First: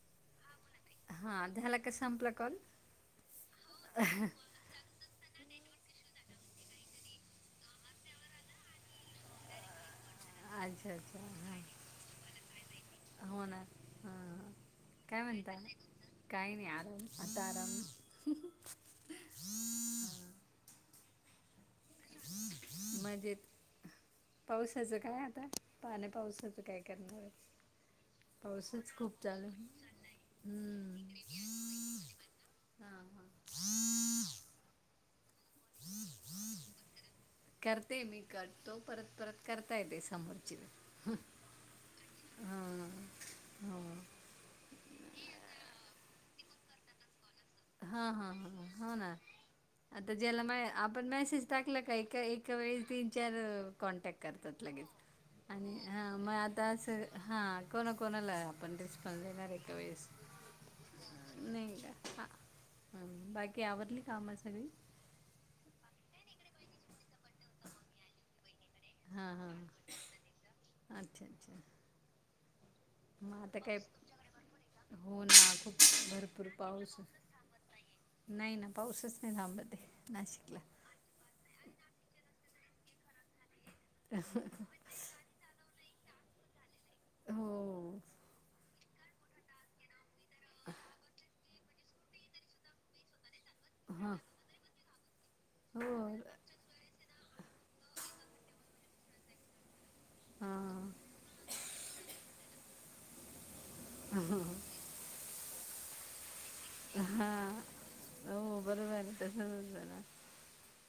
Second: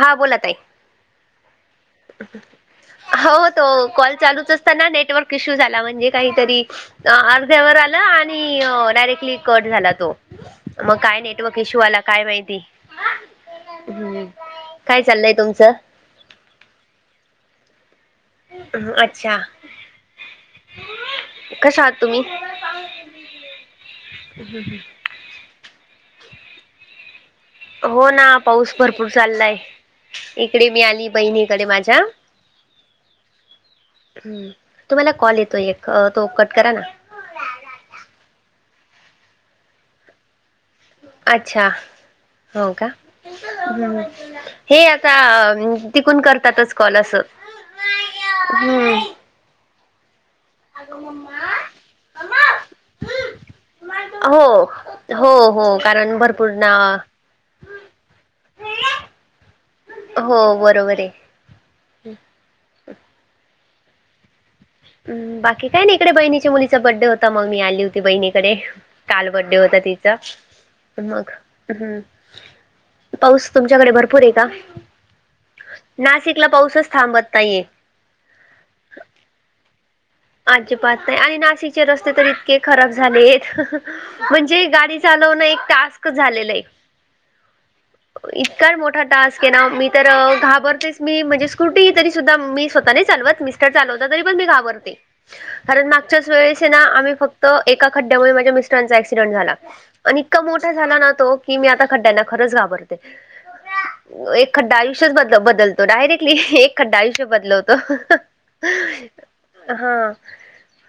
हा बोलत ताई. हा धलाक हो तो कॉल चालूच असताना नेटवर्क इश्यू झाला म्हणजे काहीतरी अ अर्ध्यावर आलं डायरेक्टली कट झाला तो. अच्छा मग अच्छा काय नेटवर्क हां इश्यू आला काय माहिती. हो ना हम्म हां काय चाललंय म्हणता तुमचं? काय नाही अता आराम. म अच्छा कस आहात तुम्ही? म्हणजे पावसाच काय आता पाण्या पावसाचं काय करणार आहे. हो ना पाऊस पाऊसच भरपूर खूप चालू चाललाय आहे इकडे मी हम्म आली बहिणीकडे माझ्या. हां हां हम् तुम्हाला कॉल येतो एक तो कट करा ना. करते मी करतो परत परत करता येते समोरचीला. अच्छा हो का? हम! हो हे आता तिकून करतातच कॉल असं. हा हा ह हो हम्म ना आता ज्याला मा आपण मेसेज टाकला का एक वेळी तीन चार कॉन्टॅक्ट हो करतात लगेच. हो आणि हो हा कारण मग भरपूर आता ना असं हा कोणा कोणाला आपण रिस्पॉन्स देणार एका वेळेस. हो बरोबर आहे. नाही का हा. ह बाकी आवरली काम सगळी. म बाकी काय ना इकडे बहिणीच्या मुलीचा बड्डे होता मग मी आली होती बहिणीकडे. काल हां हां बर्थडे होता तिचा अच्छा मग अच्छा हम्. मग पाऊस आता काय तुमच्याकडे भरपूर आहे का? हो ना खूप नाशिकला भरपूर पाऊसच पाऊस. थांबत नाहीये. नाही ना पाऊसच नाही थांबत ते नाशिकला. अजिबात आणि नाशिकचे रस्ते तर इतके खराब झालेत म्हणजे चालवण एक टास्क झालेलं आहे. हो हो. इतका र मोठा टास्क आहे ना मी तर घाबरतेस मी म्हणजे स्कुटी तरी सुद्धा मी स्वत नाही चालवत मिस्टर चालवता हां तरी पण मी घाबरते. कारण हो मागच्याच वेळेस ना आम्ही फक्त एका खड्डयांमुळे माझ्या मिस्टरांचा ॲक्सिडेंट झाला. आणि इतका मोठा झाला ना हां. तो की मी आता खड्डयांना खरंच घाबरते एक खड्डा आयु ष्यच बदल बदलतो डायरेक्टली. खड्डा आयुष्य हा बदलवतो. हो बरोबर तसचच झाला. हा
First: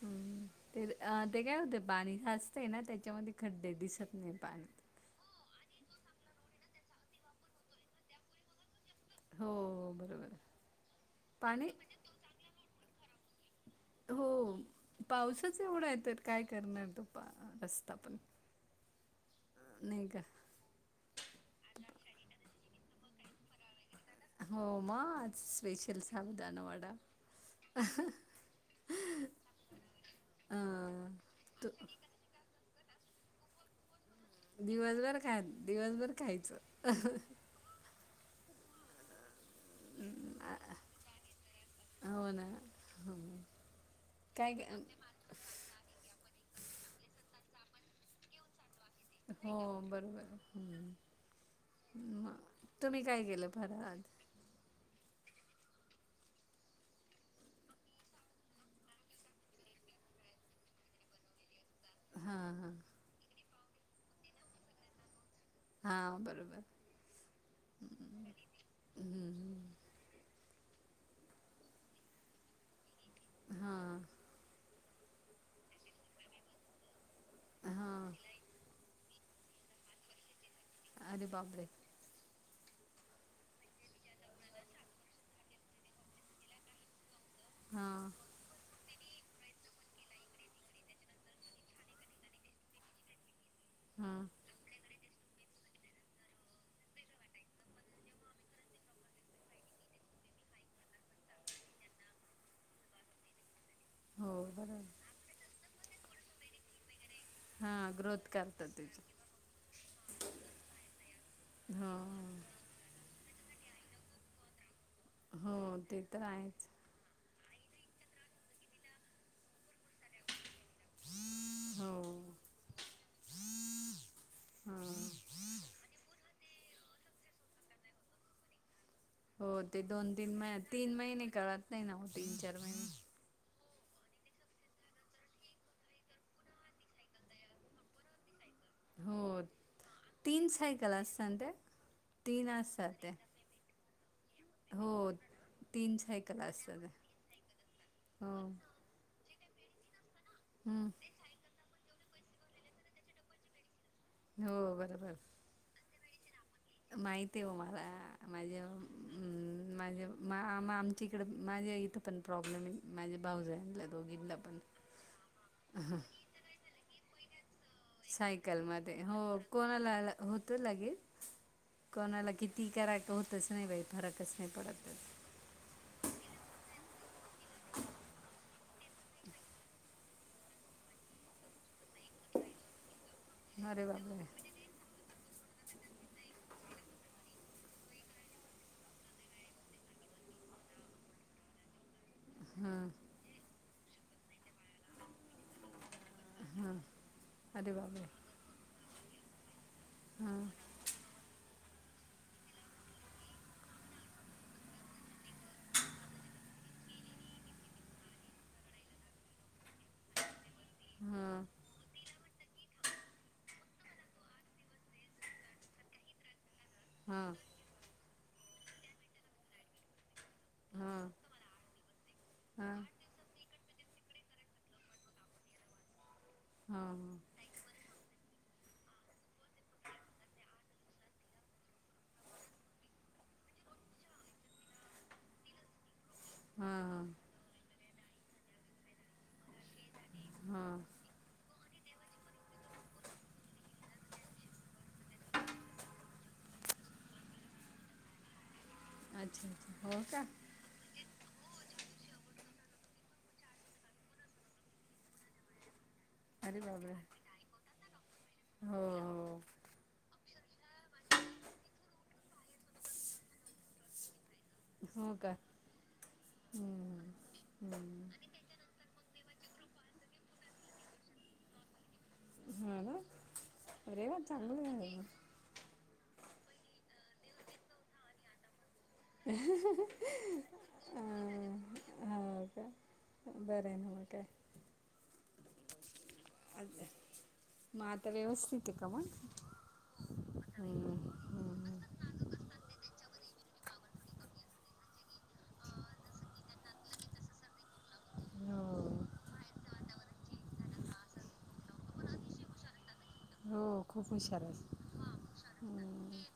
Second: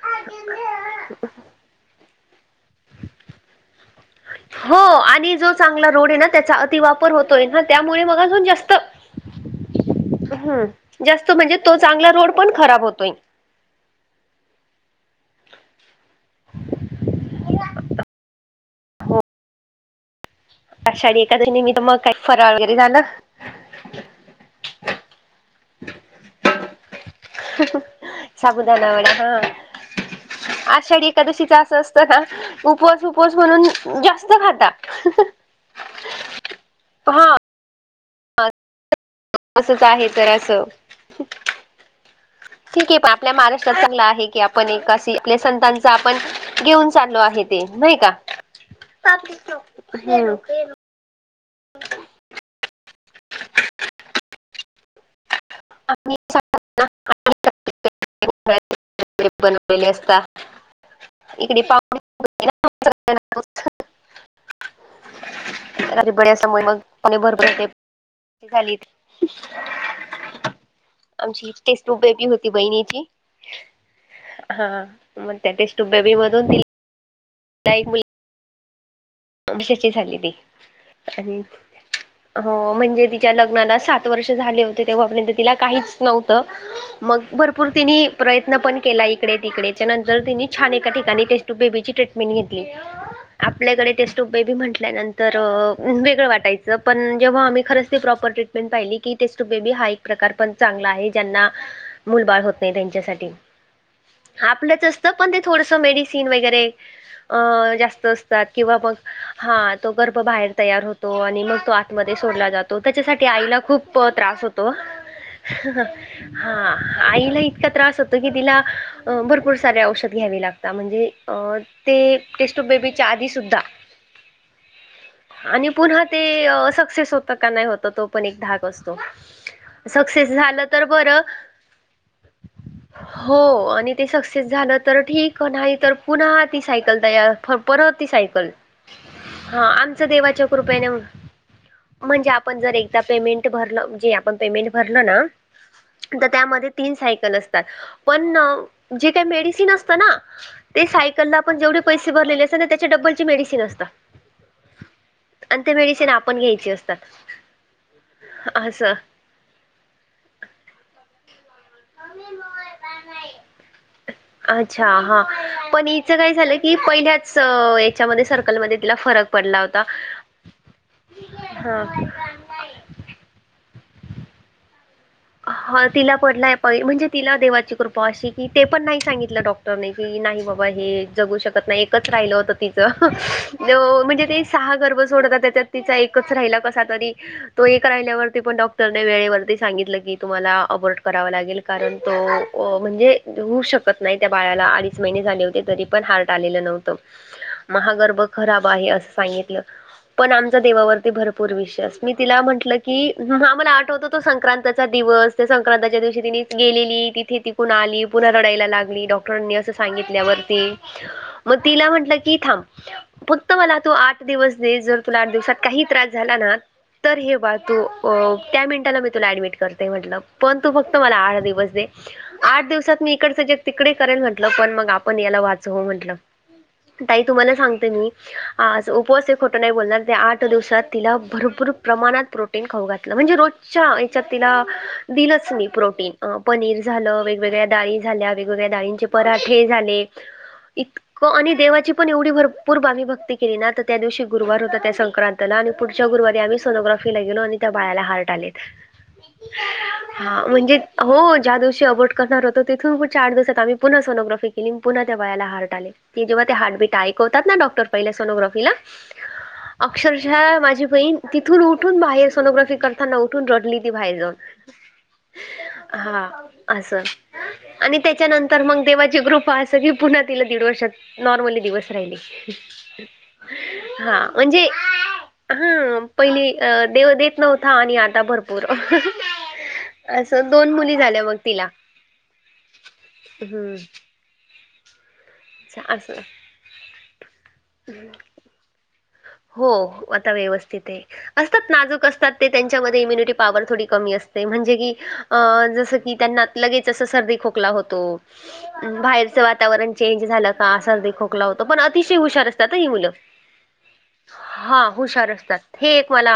हम्म तेर अ ते काय होते पाणी खास ते ना त्याच्यामध्ये खड्डे दिसत नाही पाण. हो आणि जो चांगला रोड आहे ना त्याचा अतिवापर होतोय ना त्यामुळे मग अजून जास्त हो, हो. बरोबर आहे. हम्म जास्त म्हणजे पाणी तो चांगला रोड पण खराब होतोय. हो पावसच एवढा आहे तर काय करणार तो पा रस्ता पण. नाही का आषाढ [unintelligible] मी तर मग काही फरळ वगैरे झालं? हो मा आज स्पेशल साबुदाणा वडा. साबुदाणा वडा हा. अ, आषाढी एकादशीचा तो असं असतं ना उपवास उपवास म्हणून जास्त खा दिवसभर खात दिवसभर खायचं. हा [unintelligible] असंच आहे तर उम्म असं आ हो ना. ठीक आहे पण हो. आपल्या महाराष्ट्रात चांगलं आहे की काय आपण काय- एकासी आपल्या संतान आपण घेऊन चाललो आहे ते नाही का. हो बरोबर हम्म. हम्म म तुम्ही काय केलं फराळ आज? [unintelligible] [unintelligible] बनवले असता इकडे पाहु हा हा. [unintelligible] हां असल्यामुळे बरोबर मग. हम्म, [unintelligible] हम्म. आमची टेस्ट ट्यूब बेबी होती बहिणीची. हां. हा मग त्या टेस्ट ट्यूब बेबी मधून. [unintelligible] हां मीशाची झाली ती अरे आणि बापरे हो म्हणजे तिच्या लग्नाला सा त वर्ष झाले होते तेव्हा पर्यंत तिला काहीच नव्हतं मग भरपूर तिनी हां प्रयत्न पण केला इकडे तिकडेच त्यानंतर तिनी छान एका ठिकाणी टेस्ट्यूब बेबीची ट्रीटमेंट घेतली. आपल्याकडे हां टेस्टुयूब बेबी म्हटल्यानं तर वेगळं वाटायचं पण जेव्हा आम्ही खरंच ती प्रॉपर ट्रीटमेंट पाहिली की टेस्ट्यूब बेबी हा ए क प्रकार पण चांगला आहे ज्यांना मुलबाळ होत नाही त्यांच्यासाठी हो आपलंच बरोबर असतं पण ते थोडसा मेडिसिन वगैरे अ हां जास्त ग्रोथ असतात करतात किंवा मग त्याची हा तो गर्भ बाहेर तयार होतो आणि मग तो हो आतमध्ये सोडला जा तो त्याच्यासाठी आईला खूप त्रास होतो हो ते तर हा. आहेच आईला इतका त्रास होतो की तिला भरपूर सारे औषध घ्यावे लागतात म्हणजे अ हो ते टेस्ट्यूब बेबीच्या आधी सुद्धा हां. आणि पुन्हा ते सक्सेस अ होतं का नाही होतं तो पण एक धाक असतो. हो दोन सक्सेस तीन महि झालं तर बरं तीन कळत नाही ना हो तीन चार महिने. हो आणि ते सक्सेस तर ठीक नाही तर पुन्हा ती सायकल तयार परतती सायकल हो हा आमच देवाच्या तीन कृपेन सायकल असतात ना त्या म्हणजे तीन आपण जर असतात एकदा त्या पेमेंट भरलं जे आपण पेमेंट भरलं हो ना तीन तर सायकल त्यामध्ये असतात त्या. तीन सायकल त नसतात. हो पण अ म्हणजे मेडिसिन असतं ना ते हम्म. सायकल ला आपण जेवढे पैसे भरले अस तात त्या डबलचे मेडिसीन असतं. हो हो बरोबर. आणि ते मेडिसिन आपण घ्यायच. माहित आहे हो मला माझ्या असं हम माझे मा आम आमच्या इकडे माझ्या पण प्रॉब्लेम माझे भाऊजला दोघींना पण अच्छा हा पण हिचं काय झालं की पहिल्याच याच्यामध्ये सायकल सर्कलमध्ये मध्ये तिला फरक हो पडला होता कोणाला होतोलगेच. हा कोणाला किती करा होतच नाही बाई फरकच नाही पडतच. तिला पडलाय म्हणजे तिला देवाची कृपा अशी की ते पण सांगितलं डॉक्टरने. की नाही बाबा हे जगू शकत नाही एकच राहिलं होत तिचं अरे म्हणजे बापरे ते सहा गर्भ सोडतात त्याच्यात तिचा एकच राहिला कसा तरी. तो एक राहिल्यावरती पण डॉक्टरने वेळेवरती सांगितलं की तुम्हाला अ वडकरावा लागेल कारण तो हां म्हणजे होऊ शकत नाही त्या बाळाला अडीच महिने झाले होते तरी. पण हार्ट आलेलो नव्हत अरे म हा बापरे गर्भ खराब आहे अस सांगितलं. पण हां आमचा देवावरती भरपूर विश्वास मी तिला म्हटलं की आम्हाला आठवत तो संक्रांत दिवस संक्रांताच्या दिवशी ति गेलेली तिथे तिकून आली पुन्हा लढायला लागली डॉ डॉटरांनी असं सांगितल्यावरती. हम्म. मग तिला म्हंटलं की थांब. फक्त मला तू आठ दिवस देस जर तुला आठ दिवसात काही त्रास झाला ना तर हां हे बाळ तू त्या मिनिटाला मी तुला ऍडमिट करते म्हटलं. पण तू फक्त हां मला आठ दिवस दे आठ हां दिवसात मी इकडच जग तिकडे करेल म्हटलं पण मग आपण याला वाचव म्हटलं हां ताई तुम्हाला सांगते मी. आज उपवास खोटं नाही बोलणार आठ दिवसात तिला भरपूर प्रमाणात प्रो खाऊ घातल म्हणजे रोजच्या ह्याच्यात तिला दिलच मी प्रोटीन पनीर हां झाल वेगवेगळ्याडाळी झाल्या वेगगळ्या डाळीच्या पराठे झाले. हा. देवाची पण एवढी भरपूर आम्ही भक्ती केली ना तर त्या दिवशी गुरुवार होता त्या संक्रांत आणि पुढच्या गरुवारी आम्ही सोनोग्राफीला गेलो आणि त्या बाळाला हार्ट आलेत. अच्छा अच्छा हो का हा म्हणजे हो ज्या दिवशी अबोट करणार होत तिथून म चार दिवसात आम्ही पुन्हा सोनोग्राफी केली पुन्हा त्या बाळा हार्ट आले. जेव्हा ते अरे बापरे हार्टबिट ऐकवतात ना डॉक्टर पहिले सोनोग्राफीला. हो अक्षरशा माझी बहीण तिथून उठून बाहेर सोनोग्राफी करताना उठून रडली ती बाहेर जाऊन. हो काय. हा असं. आणि हम्म. त्याच्यानंतर मग देवाची कृपा असं की पुन्हा तिला दीड वर्षात नॉर्मली दिवस राहिले. हम ना. अरे वा हा चांगलं म्हणजे आहे मग. हा पहिली अ देव देत नव्हता, आणि आता भरपूर. अ असं दोन मुली झाल्या मग तिला हो का. बरं ना मग काय. अच्छा असं. [unintelligible] मग आता व्यवस्थित आहे का मग. हो आता व्यवस्थित ये. हम्म असतात हम्म नाजूक असतात. ते तेच्यामध्ये इम्युनिटी पावर थोडी कमी असते. म्हणजे की जसं की त्यांना, लगेच असं सर्दी खोकला होतो, हो बाहेरचं वातावरण चेंज झालं का सर्दी खोकला होतं, पण अतिशय हुशार असतात ही मुलं. हो खूप. हुशार आहेस हा हुशार असतात. हे एक मला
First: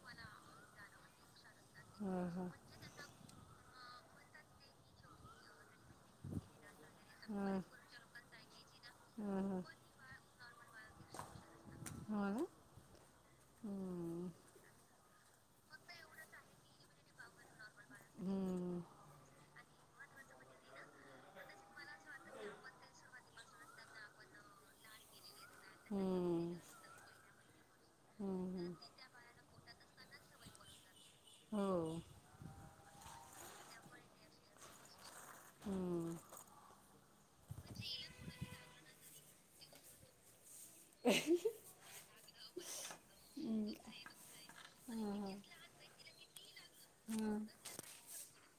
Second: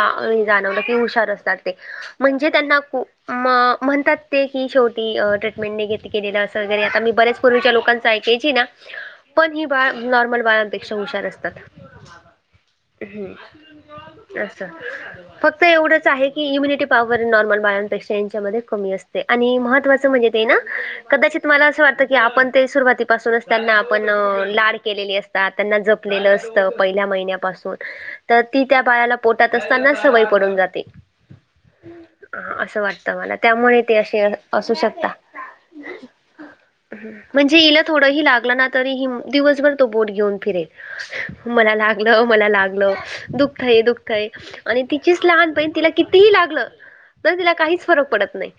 जाणवलं की हुशार असतात. ते हो हो म्हणजे त्यांना, मग म्हणतात ते की शेवटी ट्रीटमेंट निघेत. आता मी ह बऱ्याच ह पूर्वीच्या लोकांचं ऐकायची ना, पण ह ही बाळ. नॉर्मल बाळानपेक्षा हुशार असतात. [unintelligible] हम हम्म असं. फक्त एवढंच आहे की, इम्युनिटी पॉवर नॉर्मल बाळंनपेक्षा यांच्यामध्ये हम्म कमी असते. आणि महत्वाचं म्हणजे ते ना, कदाचित मला असं वाटतं की आपण ते सुरुवातीपासून. त्यांना आपण लाड केलेली असतात. त्यांना जपलेलं हम्म असतं. पहिल्या महिन्यापासून, तर हम्म ती हम्म त्या बाळाला पोटात असतानाच सवय पडून जाते. हो असं वाटतं मला त्यामुळे ते असे असू शकता. हम्म म्हणजे हिला थोड ही लागला ना, तरी दिवसभर तो बोट घेऊन फिरेल. मला लागलं, मला लाग दुःखतय दुःखतय आणि तिचीच हां लहान बहिण तिला कितीही लागलं. तर हां तिल काहीच फरक पडत नाही.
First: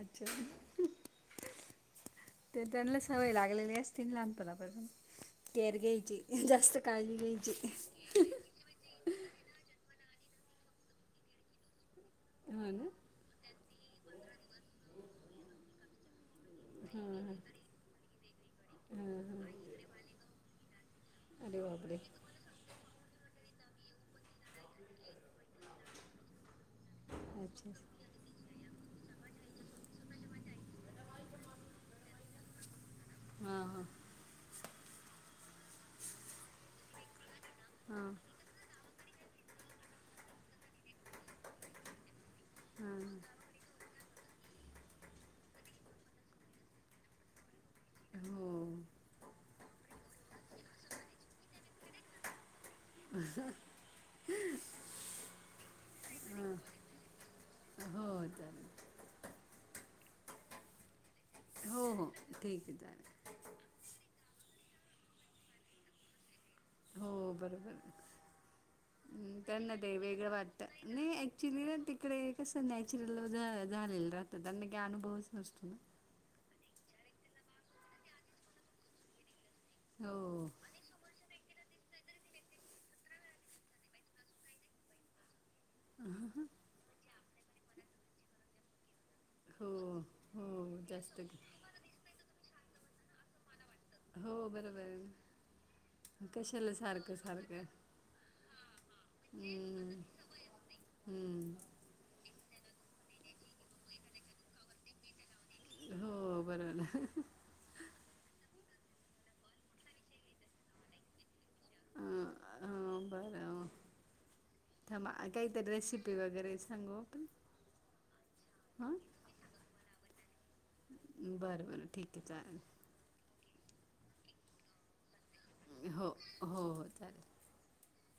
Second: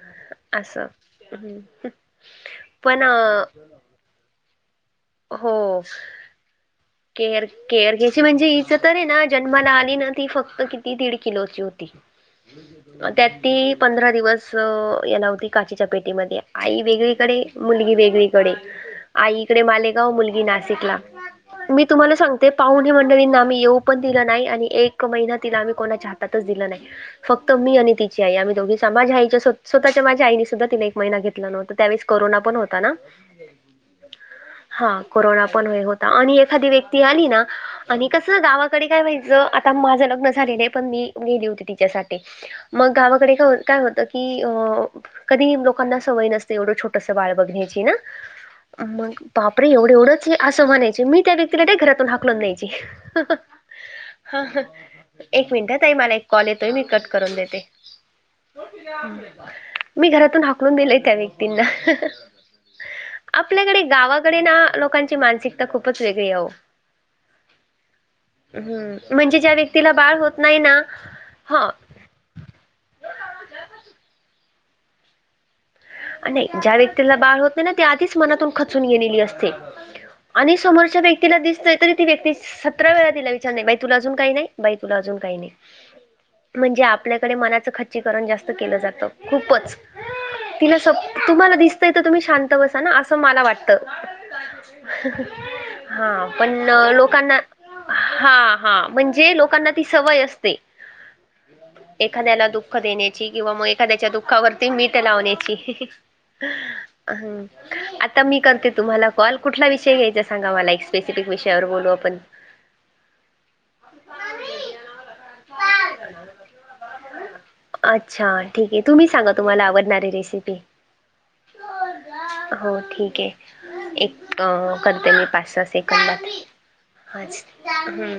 अच्छा असं हम. तर त्यांना सवय लागलेली असते, लहानपणापासून केर हो घ्यायची. जास्त काळजी घ्यायची. तिचं तर ना जन्माला आली ना, ती फक्त किती दीड किलोची होती. ह ना. त्या ती पंधरा दिवस हेला होती. काचच्या पेटीमध्ये आई हां हां वेगळीकडे, मुलगी वेगळीकडे हां हां आईकडे, मालेगाव मुलगी नाशिकला अरे मी बापरे तुम्हाला सांग ते पाहुणे मंडळींना आम्ही येऊ पण दिलं नाही. आणि एक महिना तिला आम्ही कोणाच्या हातातच दिलं नाही. फक्त अच्छा मी आणि तिची आई आम्ही दोघी समाजच्या स्वतःच्या माझ्या आईने सुद्धा तिने एक महिना घेतला नव्हता. त्यावेळेस कोरोना पण होता ना. हा हा. हा कोरोना पण हे होता. आणि एखादी व्यक्ती आली ना. आणि हां कसं गावाकडे काय व्हायचं. आता माझं लग्न झालेलं आहे पण मी गेली होती तिच्यासाठी. मग हां गावाकडे काय काय होतं की अ. कधी लोकांना सवय नसते. एवढं छोटंसं बाळ बघण्याची ना. हां हो मग बाप रे एवढं एवढंच ये असं म्हणायची. मी त्या व्यक्तीला लगे घरातून हाकलून द्यायची. हा हा एक मिनिट ताई मला एक कॉल येतोय. हां मी कट करून देते. हो चालेल मी घरातून हकलून दिलेय त्या व्यक्तींना. हो हो ठीक आहे चालेल. आपल्याकडे गावाकडे ना लोकांची मानसिकता खूपच वेगळी ओ. हो बरोबर हम्म, म्हणजे ज्या त्यांना व्यक्तीला ते बाळ वेगळं होत नाही वाटत ना नाही ऍक्च्युली हा ना ते तीकडे कसं नॅचरल झालेल राहत त्यांना काय अनुभवच नसतो ना. नाही ज्या व्यक्तीला बाळ होते नाही, ना ती मनातून खचून गेलेली असते हो आणि समोरच्या व्यक्तीला दिसतय, तरी ती व्यक्ती सतरा वेळा तीला विचारनार, बाई तुला अजून काही नाही बाई तुला अजून काही नाही. र म्हणजे आपल्याकडे मनाचं खच्चीकरण जास्त केलं जातं हो खूपच. हो तिला स जास्त तुम्हाला क- दिसतंय तर तुम्ही शांत बसा ना असं मला वाट त हो बरोबर आहे हहह ना. हा पण कशाला सारखं लोकांना. सारखं हा हा म्हणजे लोकांना ती सवय असते. हम्म. एखाद्याला दुःख देण्याची किंवा मग एखाद्याच्या दुःखावरती मीठ लावण्याची. हो बरं झालं हं आता मी करते तुम्हाला कॉल, कुठला विषय घ्यायचा सांगा मला एक स्पेसिपीक विषयावर बोलू आपण. अ बरं थांबा, काहीतरी रेसिपी वगैरे सांगू आपण. अच्छा ठीक आहे, हां तुम्ही सांगा तुम्हाला आवडणारी रेसिपी. बरं बरं ठीक आहे चालेल हो ठीक आहे, एक अ करते मी पाच स सेकंद हो बाकी आहे, हो हो चालेल हाच हम्म.